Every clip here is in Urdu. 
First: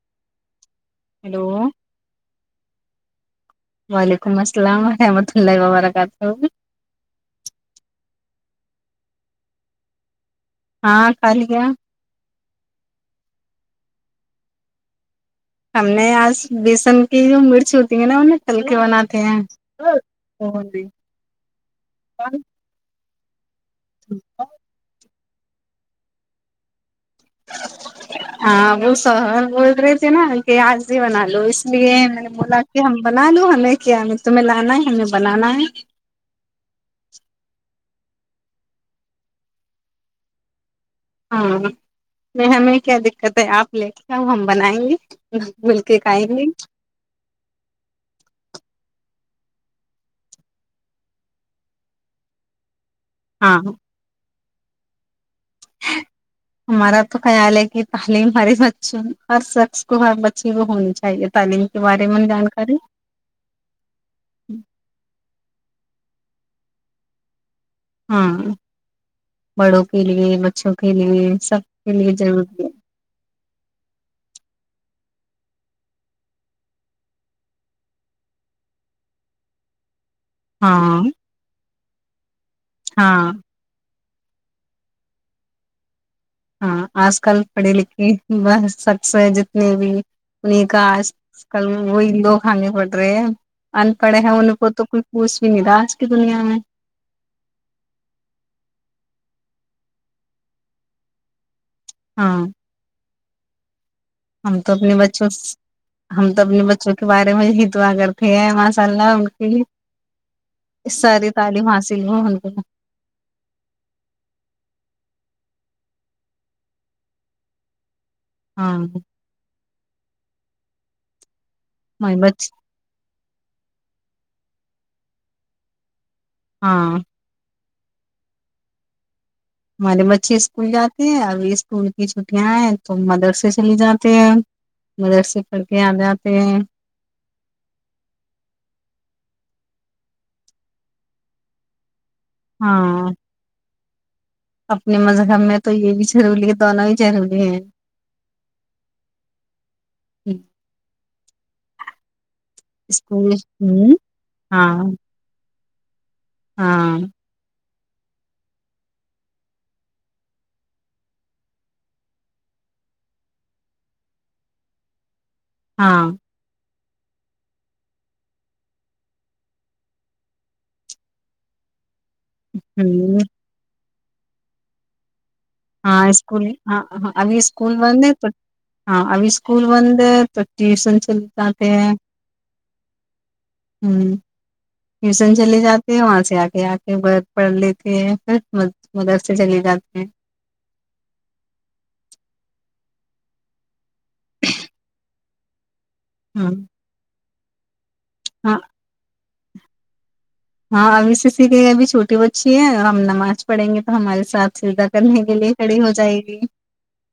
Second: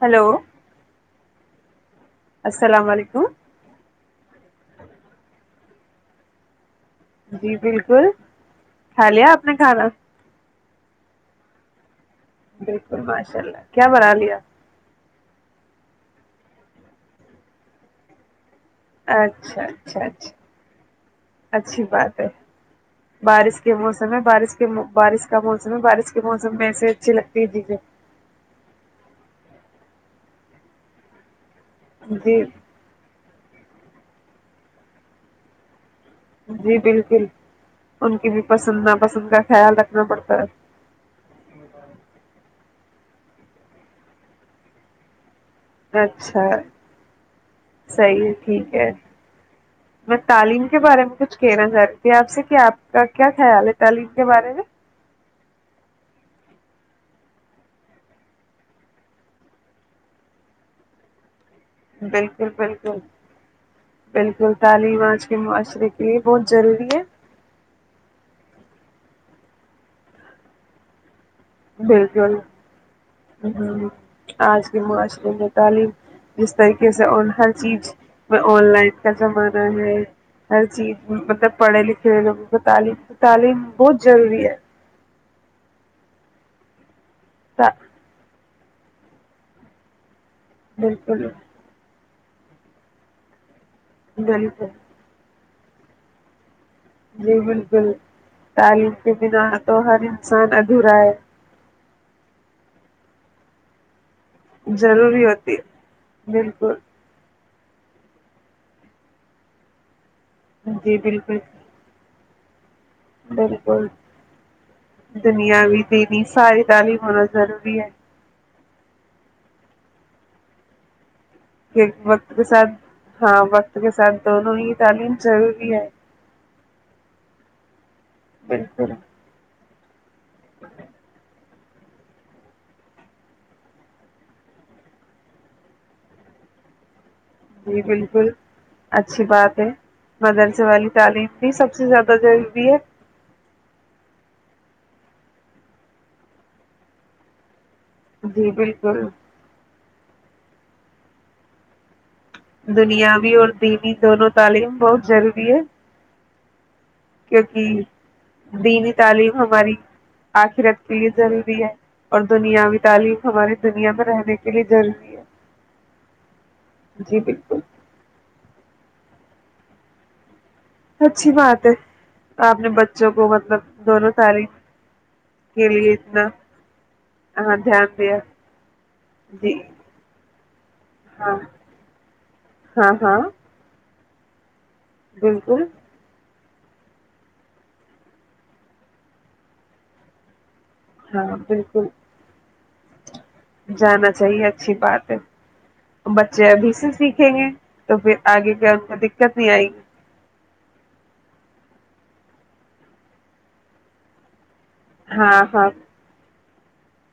ہلو ہیلو السلام علیکم وعلیکم السلام ورحمۃ اللہ وبرکاتہ جی بالکل کھا لیا آپ نے کھانا ہاں خال کیا بالکل ماشاء اللہ کیا بنا لیا ہم نے آج بیسن کی جو مرچ ہوتی ہیں نا انیں ہلکے بناتے ہیں اچھا اچھا اچھا بارس کے موسم میں بارش کے بارش کا موسم ہے بارش کے موسم میں سے ہاں وہ سہول بول رہے نا ان کہ آی بنا لو جی مولاکی ہ ہمبل آ نے کیا ہم تمہیں لانا ہے ہمیں بنانا ہے جی بالکل ان کی بھی پسند نا پسند کا خیال رکھنا پڑتا ہے ہاں د میں کیا دقت ہے آپ لے کے آؤ ہم بنائیں گے مل کے کھائیں گے اچھا صیح ٹھیک ہے میں تعلیم کے بارے میں کچھ کہنا چاہ رہی ت آپ سے کیا آپ کا کیا ہاں خیال ہے تعلیم کے بارے میں ہمارا تو خیال ہے کہ تعلیم ہماری بچی ہر شخص کو ہر بچی کو ہونی چاہیے تعلیم کے بارے میں بالکل جانکاری بالکل بالکل تعلیم آج کے معاشرے یہ بہت ضروری ہے ہاں بڑوں کے لیے بچوں کے لیے سب کے لیے بالکل ضروری ہے آج کے معاشرے میں تعلیم جس طریقے سے اور ہر چیز میں آن لائن کا زمانہ ہے ہر چیز ہاں مطلب پڑھے لکھے پ پتالیس ہاں ستالیس بہت ضروری ہے ہاں آج کل پڑھی تا- لکھی بس سکس جتنی بھی انہیں کا آج بالکل کل وہی دو ک ہانگ پٹرے ان پڑھے ہیں ان بالکل کو تو کوئی پوچھ ج میراش کی دنیا میں جی بالکل تعلیم کے بنا تو ہر انسان ادھورا ہے ہاں ہم تو اپنے ضروری بچوں ہوتی ہم ہے تو اپنے بالکل بچوں کے بارے میں یہ دعا کرتی ہیں ماشاء اللہ ان کی جی اس سارے بالکل تعلیم حاصل ہو ا بالکل دنیا بھی دین ساری تال ہی ہونا ضروری ہے ہاں ایک وقت کے بچ ساتھ ہاں وقت کے ساتھ دونوں ہی تعلیم ضروری ہے ہاں [inaudible] [unintelligible] اچھے اسکول جاتے ہیں اب اسکول کی چھٹیاں ہیں تو مدرسے چلے جاتے ہیں مدرسے پڑھ کے آ جاتے ہیں جی بالکل اچھی بات ہے مدرسے والے تعلیم بھی سب سے زیادہ دہ ضروری ہے ہاں اپنے مذہب میں تو یہ بھی ضروری ہے دونوں ہی ضروری ہیں جی بالکل [inaudible] اسکول دنیاوی اور دینی ہوں دونوں ہاں تعلیم بہت ضروری ہے ہاں کیونکہ دینی تعلیم ہماری آخرت کے لیے ضروری ہے اور دنیاوی تعلیم ہماری دنیا میں رہنے کے لیے ضروری ہے ہاں جی بالکل اچھی بات ہے آپنے بچوں ہوں کو مطلب دونوں تاریخ ہاں اسکول ہاں ہاں ابھی اسکول دھیان بند ہے دیا تو ہاں ابھی جی اسکول بند ہے تو ٹیوشن چل ہاں جاتے ہیں ہاں ہاں ہمم ٹیوشن چلے بالکل جاتے ہیں وہاں سے آ کے آ کے گھر پڑھ لیتے ہیں پھر مدر سے چلے جاتے ہیں ہاں بالکل جانا چاہیے اچھی بات ہے ہاں بچے بی سے سیکھ کھینگے تو پھر آگے ہاں کیا ان کو دقت نہیں آئے گی کھینگے ابھی چھوٹی بچی ہے اور ہم نماز پڑھیں گے تو ہمارے ساتھ سجدہ کرنے کے ہاں لیے ہاں کھڑی ہو جائے گی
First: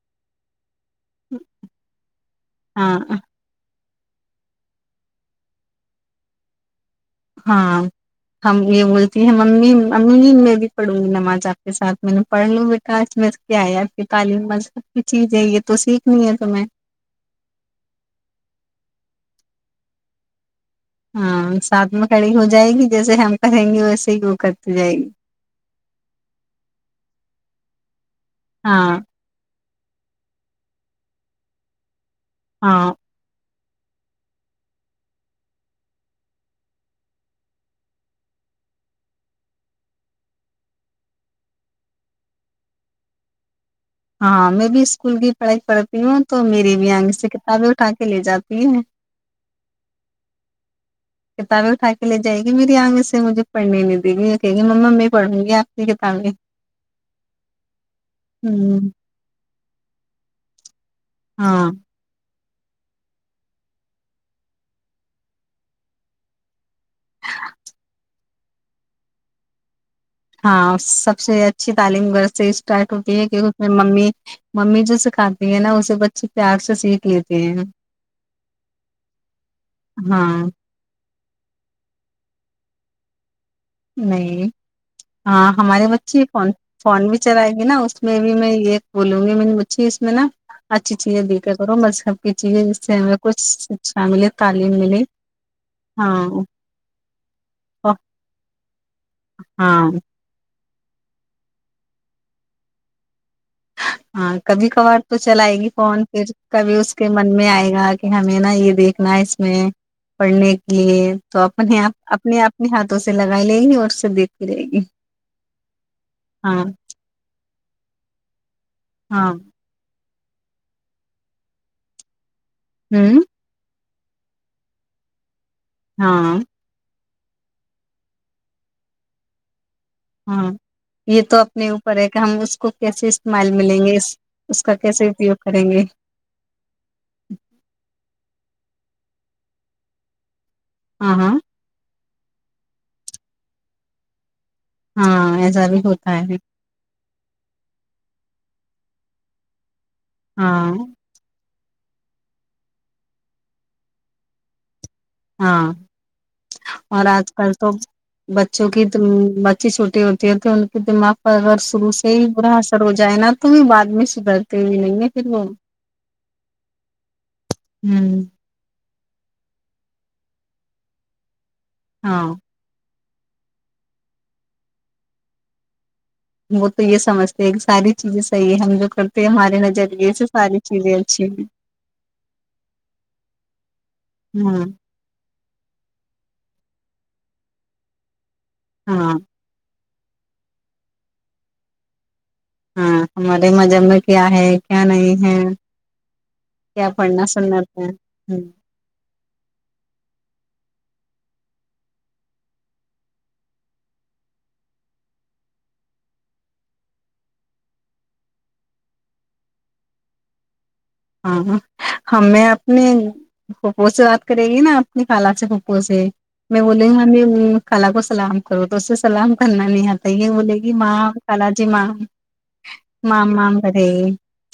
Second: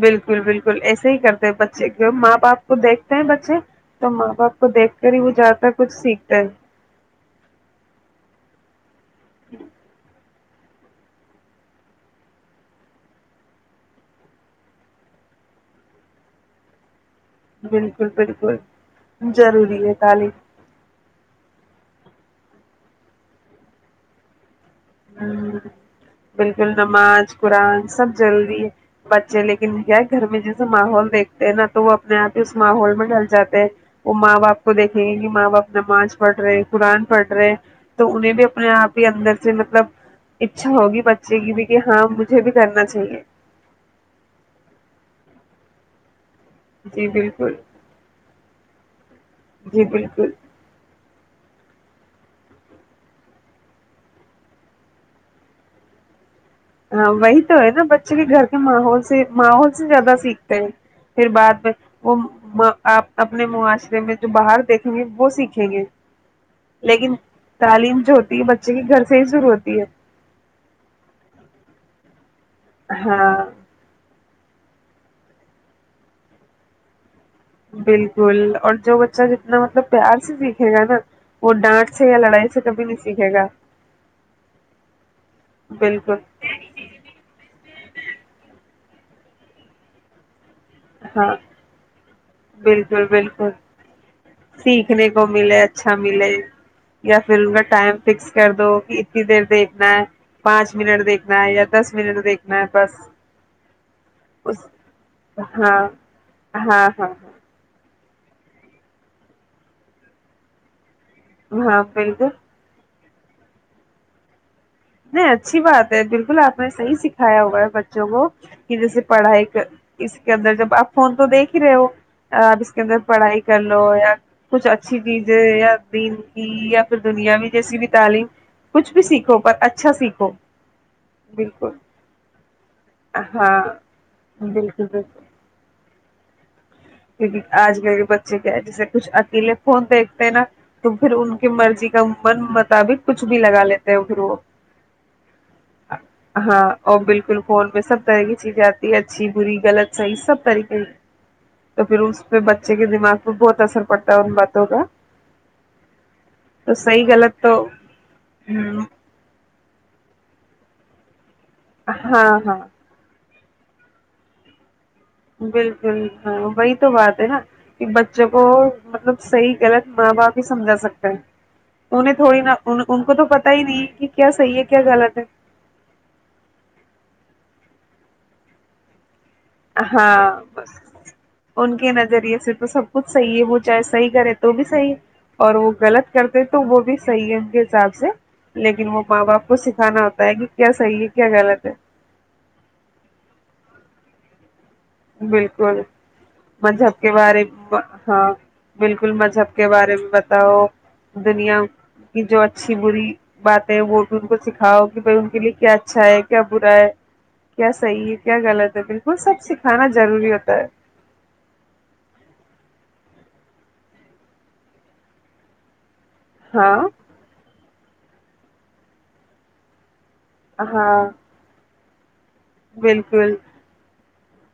بالکل بالکل ایسے ہی کرتے بچے کی ماں باپ کو ہاں دیکھتے ہیں بچے تو ماں باپ کو دیکھ کر ہی وہ جاکر کچھ سیکھتا ہے ہاں ہم یہ بولتی ہیں ممی ممی میں بھی پڑوں گی نماز آپ کے ساتھ میں نے پڑھ لوں بیٹا آج میں کیا ہے آپ کی تعلیم مذہب کی چیز ہے یہ تو سیکھنی ہے تو میں بالکل بالکل ضروری ہے تعلیم ہاں ساتھ میں کڑی ہو جائے گی جیسے ہم کریں گے ویسے ہی وہ کر بالکل نماز قرآن سب جلی ہے ہاں بچے ل [unintelligible] کیا ہے گھر میں جیسے ماحول دیکھتے ہیں نا تو وہ میں آتے اس ہاں ماحول میں ڈل جاتے وہ ماں باپ کو دیکھیں گے کہ ماں باپ نماز پڑھ رہے قرآن پڑھ رہے تو انہیں بھی اپنے آپ ہی اندر سے ملب مطلب اچھا ہوگی بچے کی بھی کہ ہاں مجھے بھی کرنا چاہیے ہاں میں بھی اسکول کی پڑھائی کرتی ہوں تو میری بھی جی آنگ سے بالکل کتابیں اٹھا کے لے جاتی تین [unintelligible] جی بالکل کتابیں اٹھا کے لے جائے گی میری آنکھ سے مجھے پڑھنی نہیں دے گی کہ گی ما میں پڑھوں گی آپ کی کتابیں ہاں وہی تو ہے نا بچے کے گھر کے ہوں ماحول سے ماحول سب سے زیادہ سیکھتے ہیں [unintelligible] پھر بعد ہاں میں وہ آپ اپنے معاشرے میں جو باہر دیکھیں گے وہ سیکھیں گے لیکن تعلیم جو ہوتی ہے بچے کے گھر سے ہی ضر ہوتی ہے ہاں سب سے اچھی تعلیم گ اسٹارٹ ہوتی ہے کہ ہاں اس میں ممی ممی جو سکھاتی ہے نا اسے بچے پیار سے سیکھ لیتی بالکل اور جو بچہ جتنا مطلب پیار سے ہاں سیکھے گا نا وہ ڈانٹ سے یا لڑائی سے کبھی نہیں سیکھے گا نہیں ہاں ہماری بالکل بچی فون فون بھی چلائے گی نا اس میں بھی میں یہ بولوں گی میں نے مچھی اس میں نا اچھی چیزیں ہاں دے کے کرو مذہب کی چیزیں جس سے بالکل ہمیں کچھ بالکل شکچھا ملیے تعلیم ملی سیکھنے ہاں یس [unintelligible] فلم کا ٹائم فکس کر دو اتنی دیر ہاں دیکھنا ہے پانچ منٹ دیکھنا ہے یا دس منٹ دیکھنا ہے بس ہاں اس کبھی کبھار تو چ چلائے گی ہاں فون پھر کبھی ہاں ہاں اس کے من ہاں میں آئے گا کہ ہمیں نا یہ دیکھنا ہے اس میں پڑھنے کی تو اپنے ہاں آ بالکل اپنے آنے ہات تو اس سے لگائی لیں گی اور سے دیک نہیں اچھی بات ہے بالکل آپ ہاں نے صحیح سکھایا ہوگا ہے بچوں کو کہ جیسے ہاں پڑھائی کا اس کے اندر جب آپ فون تو دیکھ ہی رہے ہو آپ اس کے اندر ہوں پڑھائی کر ل یا کچھ اچھی چیز دی ہاں دنیا میں جیسی بھی تعلیم کچھ بھی سیکھو پر اچھا سیکھو ہاں یہ تو اپنے بالکل اوپر ہے کہ ہم اس کو کیسے استعمائل ہاں ملیں گے اس کا بالکل کیسے بالکل اپیوگ کریں گے کیونکہ آج کل کے ب ج جیسے کچھ اکیلے خون دیکھتے ہیں نا تو پھر ہاں ہاں ان کی مرضی من مطابق کچھ بھی لگ لیتے ہو پھر وہ ہاں ایسا بھی ہوتا ہے ب فون میں سب طرح کی چیزیں آتی ہے اچھی بری لط سس پ ہاں کے تو پھر اس پہ بچے کے دماغ پہ بہت اثر پڑتا ہے ان باتوں کا ہاں تو اور صحیح آج غلط کل تو بچوں ہوں، کی اچ چھوٹی ہوتی ہے تو ان کے دماغ اگر شروع سے ہی ہاں برا ہاں اثر ہو جائے نا تو بھی بعد میں سدھرتے ہوئے نہیںے بالکل ہاں وہی تو بات ہے نا کہ ہوں بچوں کو مطلب صحیح غلط ماں باپ ہی سمجھا سکتا ہے انیں ہاں تھوڑی نہا ان ان کو تو پتا ہی نہیں کہ کیا صحیح ہے کیا غلط ہے وہ تو یہ سمجھتے ہیں کہ ساری چیزیں صحیح ہے ہم جو کرتے ہیں ہمارے نظریے سے ہاں ساری بس چیزیں اچھی ہیں ان کے نظریے سے تو سب کچھ صحیح ہے وہ چاہے صحیح کرے تو بھی ہاں صحیح ہے اور وہ غلط کرتے تو وہ بھی صحیح ہے ان کے حساب سے لیکن وہ ہاں ماں باپ کو س ھانا ہوتا ہے کہ کیا صحیح ہے کیا غلط ہے ہاں ہماریے مجے میں کیا ہے کیا نہیں ہے بالکل کیا مذہب کے پڑھنا بارے سننا ہے ہاں ہوں بالکل بالکل مذہب کے بارے میں بتاؤ دنیا کی جو اچھی بری باتیں ہے وہ بھی ان کو سکھاؤ کہ بھائی ان کے لیے کیا اچھا ہے کیا برا ہے کیا صحیح ہے کیا غلط ہے بالکل سب س کھانا ضروری ہوتا ہے ہاں ہمیں اپنے پھپ سے بات کرے گی نا اپنی خال سے پھپو سے میں ہاں بولے ہمیں خال کو سلام کرو تو اس سے سلام کرنا نہیں آتا تو یہ بولے گی ماں ہاں کال جی ماں ماں بالکل مام کرے گی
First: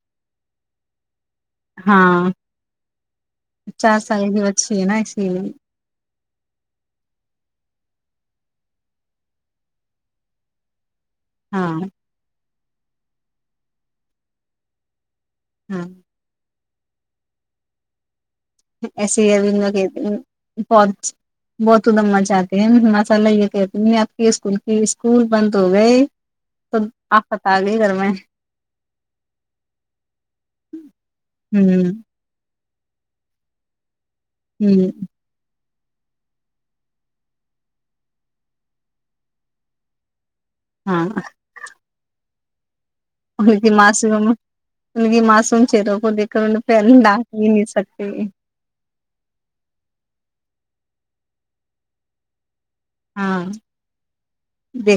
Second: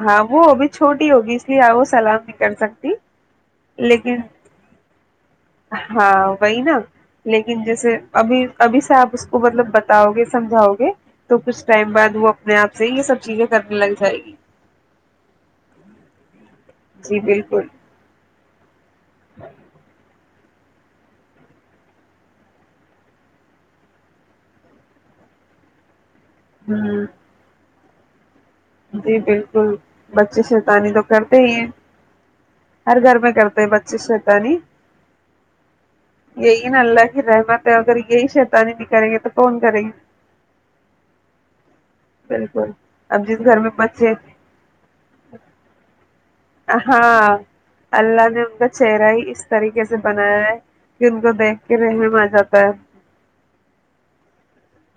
ہاں وہ ابھی چھوٹی ہوگی اس لیے آ وہ سلام ہاں نہیں کر سکتے جی چار سال کی بچی ہے نا اسی لیے ہاں وہی نا لیکن جیسے ابھی ابھی سے آپ اس کو مطلب بتاؤ گے سمجھاؤ گے تو کچھ ہاں ٹائم بعد وہ اپنے آپ سے یہ سب چیزیں کرنے لگ جائے گی ہاں جی بالکل ایسے ہی اب میں کہ بہت بہت ادم مچاہتے ہیں ماشاء اللہ یہ کہتی آپ کے اسکول کی اسکول بند ہو گئے تو ہوں آ خت آ گئی گرم میں جی بالکل بچے شتانی تو کرتے ہی ہیں ہمم ہر گھر میں کرتے بچے ش ہوں یہی نا اللہ کی رحمت ہے اگر یہی شیتانی بھی کریں گے تو کون کریں گے ہاں بالکل اب جس ان گھر کی میں معص بچے ان کی معصوم چروں کو دے کر ان پہ ہاں ڈانٹ بھی نہیں سکتے اللہ نے ان کا چہرہ ہی اس طریقے سے بنایا ہے کہ ان کو دیکھ کے رہنے مزہ آتا ہے ہاں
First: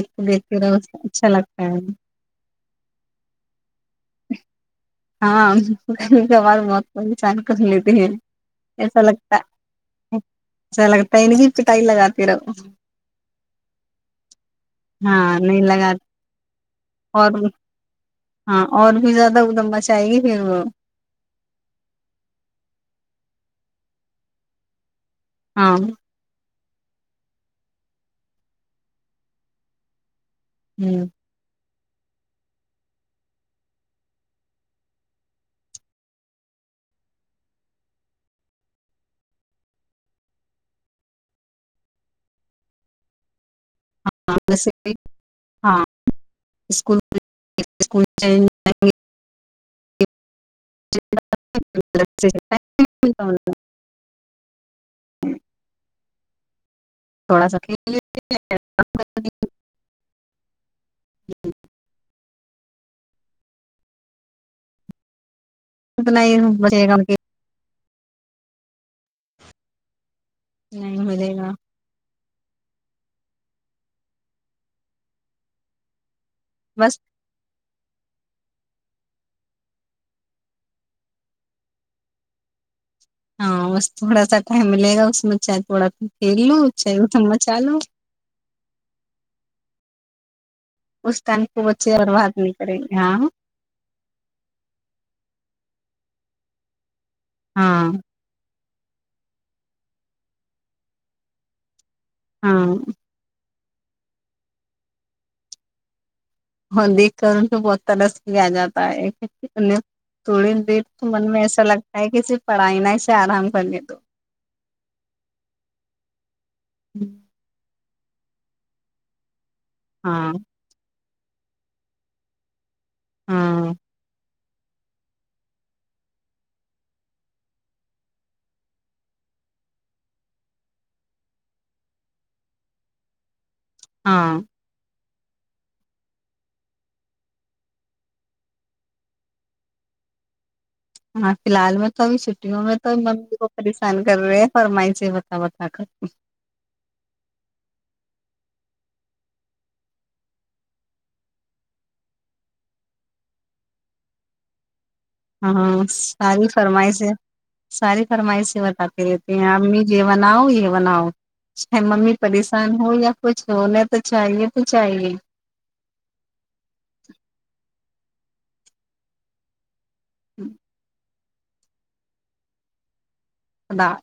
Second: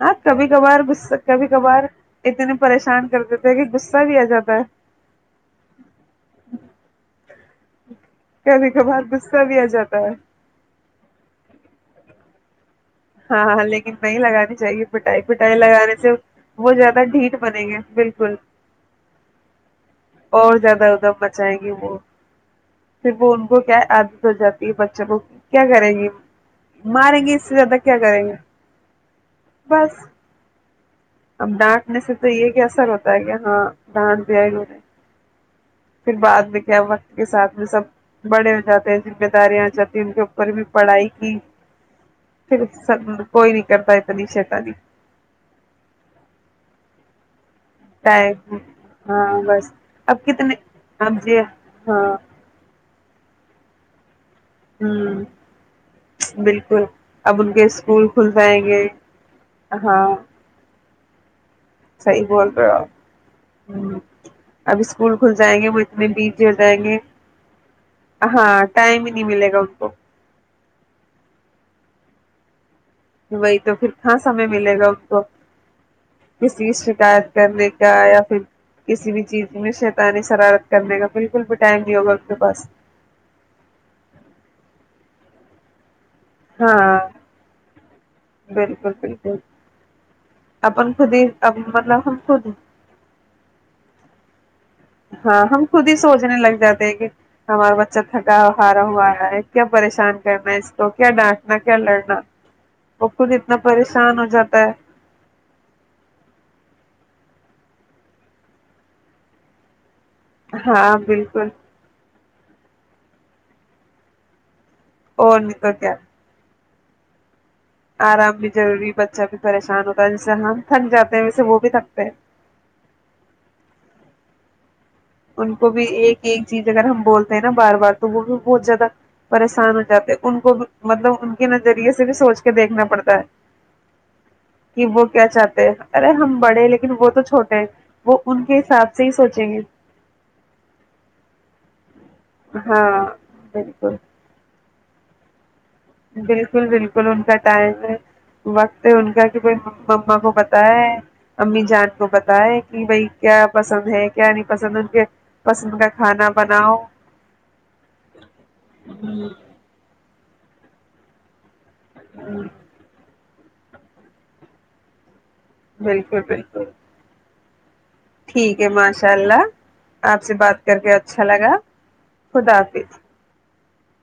ہاں کبھی دیکھتے رہ کبھار غصہ اچھا کبھی لگتا ہے کبھار اتنے پریشان کر دیتے ہیں کہ بھییا جابا ہاں کے آواز موت پہچان کر لیتے ہیں کبھی ایسا کبھار لگتا غصہ بھی آ جاتا ہے ایسا لگتا ہے پٹائی لگاتے رہو جی ہاں ہاں لیکن نہیں لگانی چاہیے پٹائی ہاں پٹائی نہیں لگا لگانے سے وہت زیادہ اور ڈھیٹ بنےیں گے بالکل ہاں اور بھی زیادہ ادم مچائے گی پھر اور وہ زیادہ ادم مچائےیں گی وہ پھر وہ کو کیا عادت ہو جاتی ہے بس وہ کیا ہاں کریں گی ماریں گے اس زیادہ کیا کریں گے بس ہوں اب ڈانٹنے سے تو یہ کہ اثر ہوتا ہے کہ ہاں ڈانٹ بھیئے گییں پھر بعد میں کیا وقت کے ساتھ میں سب بڑے ہو جاتے ہیں ذمہ داریاں آ جاتی ہیں ان کے اوپر بھی پڑھائی کی پھر سب کوئی نہیں کرتا اتنی شیتاانی جیسے ہاں اسکول میں ہاں بس اب کتنے اب ج ہاں اتا ہوا [unintelligible] ہوں بالکل اب تھوڑا ان سا کے اسکول کھل جائیں گے ہاں جی [unintelligible] ب اسک ک [unintelligible] جائیں گے وہ اتنے اتنا ہی بیت جل جائیں بچے گے گا ہاں ٹائم ہی نہیں ملے گا ان کو نہی ملےگا وہی تو پھر کہاں سمے ملے گا ان کو کسی بس شکایت کرنے کیا یا پھر کسی بھی چیز میں شیتانی شرارت کرنے کا بالکل بھی ٹائم نہیں ہوگا آ کے پاس ہاں بس تھوڑا سا ٹائم ملے گا اس میں چاہید تھوڑا پلو چاہ ہاں تم م چالو بالکل بالکل اپن خود اس ہی ٹائم اب کو بچے مطلب ہم اوررباد خود نہیں کریں گے ہاں ہاں ہم خود ہی سوچنے لگ جاتے ہیں کہ ہمار ہاں بچا تھاکا ہارا ہوا رہا ہے کیا پریشان کرنا ہے اس کو کیا ڈانٹنا کیا لڑنا ہاں وہکلی [unintelligible] اتنا پریشان ہو جاتا ہے ہاں دیکھ کروں تو بہت ترس کے کیا جاتا ہے تھوڑی دیر ہاں تو من میں بالکل ایسا لگتا ہے کہ صرف پڑھائی نہ اس سے آرام کر لے تو اور نہی تو کیا ہوں [unintelligible] آرام بھی جروری بچہ بھی پریشان ہوتا ہاں انسان تھن جا و سے وہ بھی تھکتے ہیں ہاں ان کو بھی ایک ایک چیز اگر ہم بولتے ہیں نا بار بار تو وہ بھی بہت زیادہ پریشان ہو جاتے ہیں ان کو بھی مطلب ان کے نظریے سے بھی سوچ کے دیکھنا پڑتا ہے ہاں کہ وہ کیا چاہتے ارے ہم بڑے لیکن وہ تو چھوٹے ہیں وہ ان کے حساب سے ہی سوچیں گے ہاں فی الحال میں توب چھٹیوں میں ہاں تو ممی کو بالکل پریشان کر رہے ہیں فرمائ سے ہے بتات بالکل بالکل ان کا ٹائم ہے وقت ان کا کہ کوئی مما کو پتا ہے امی جان کو پتا ہے کہ بھائی کیا پسند ہے کیا نہیں پسند ان کے ہاں پسند کا کھانا ساری بناؤ فرمائی سے ساری فرمائی سے بتاتے رہتے ہیں امی جی بنا بناؤ یہ بناؤ چاہ ممی پریشان ہو یا کچھ ہونے تو چاہیے تو چاہیے بالکل بالکل ٹھیک ہے ماشاء اللہ آپ سے بات کر کے اچھا لگا خدا حافظ الدا [unintelligible]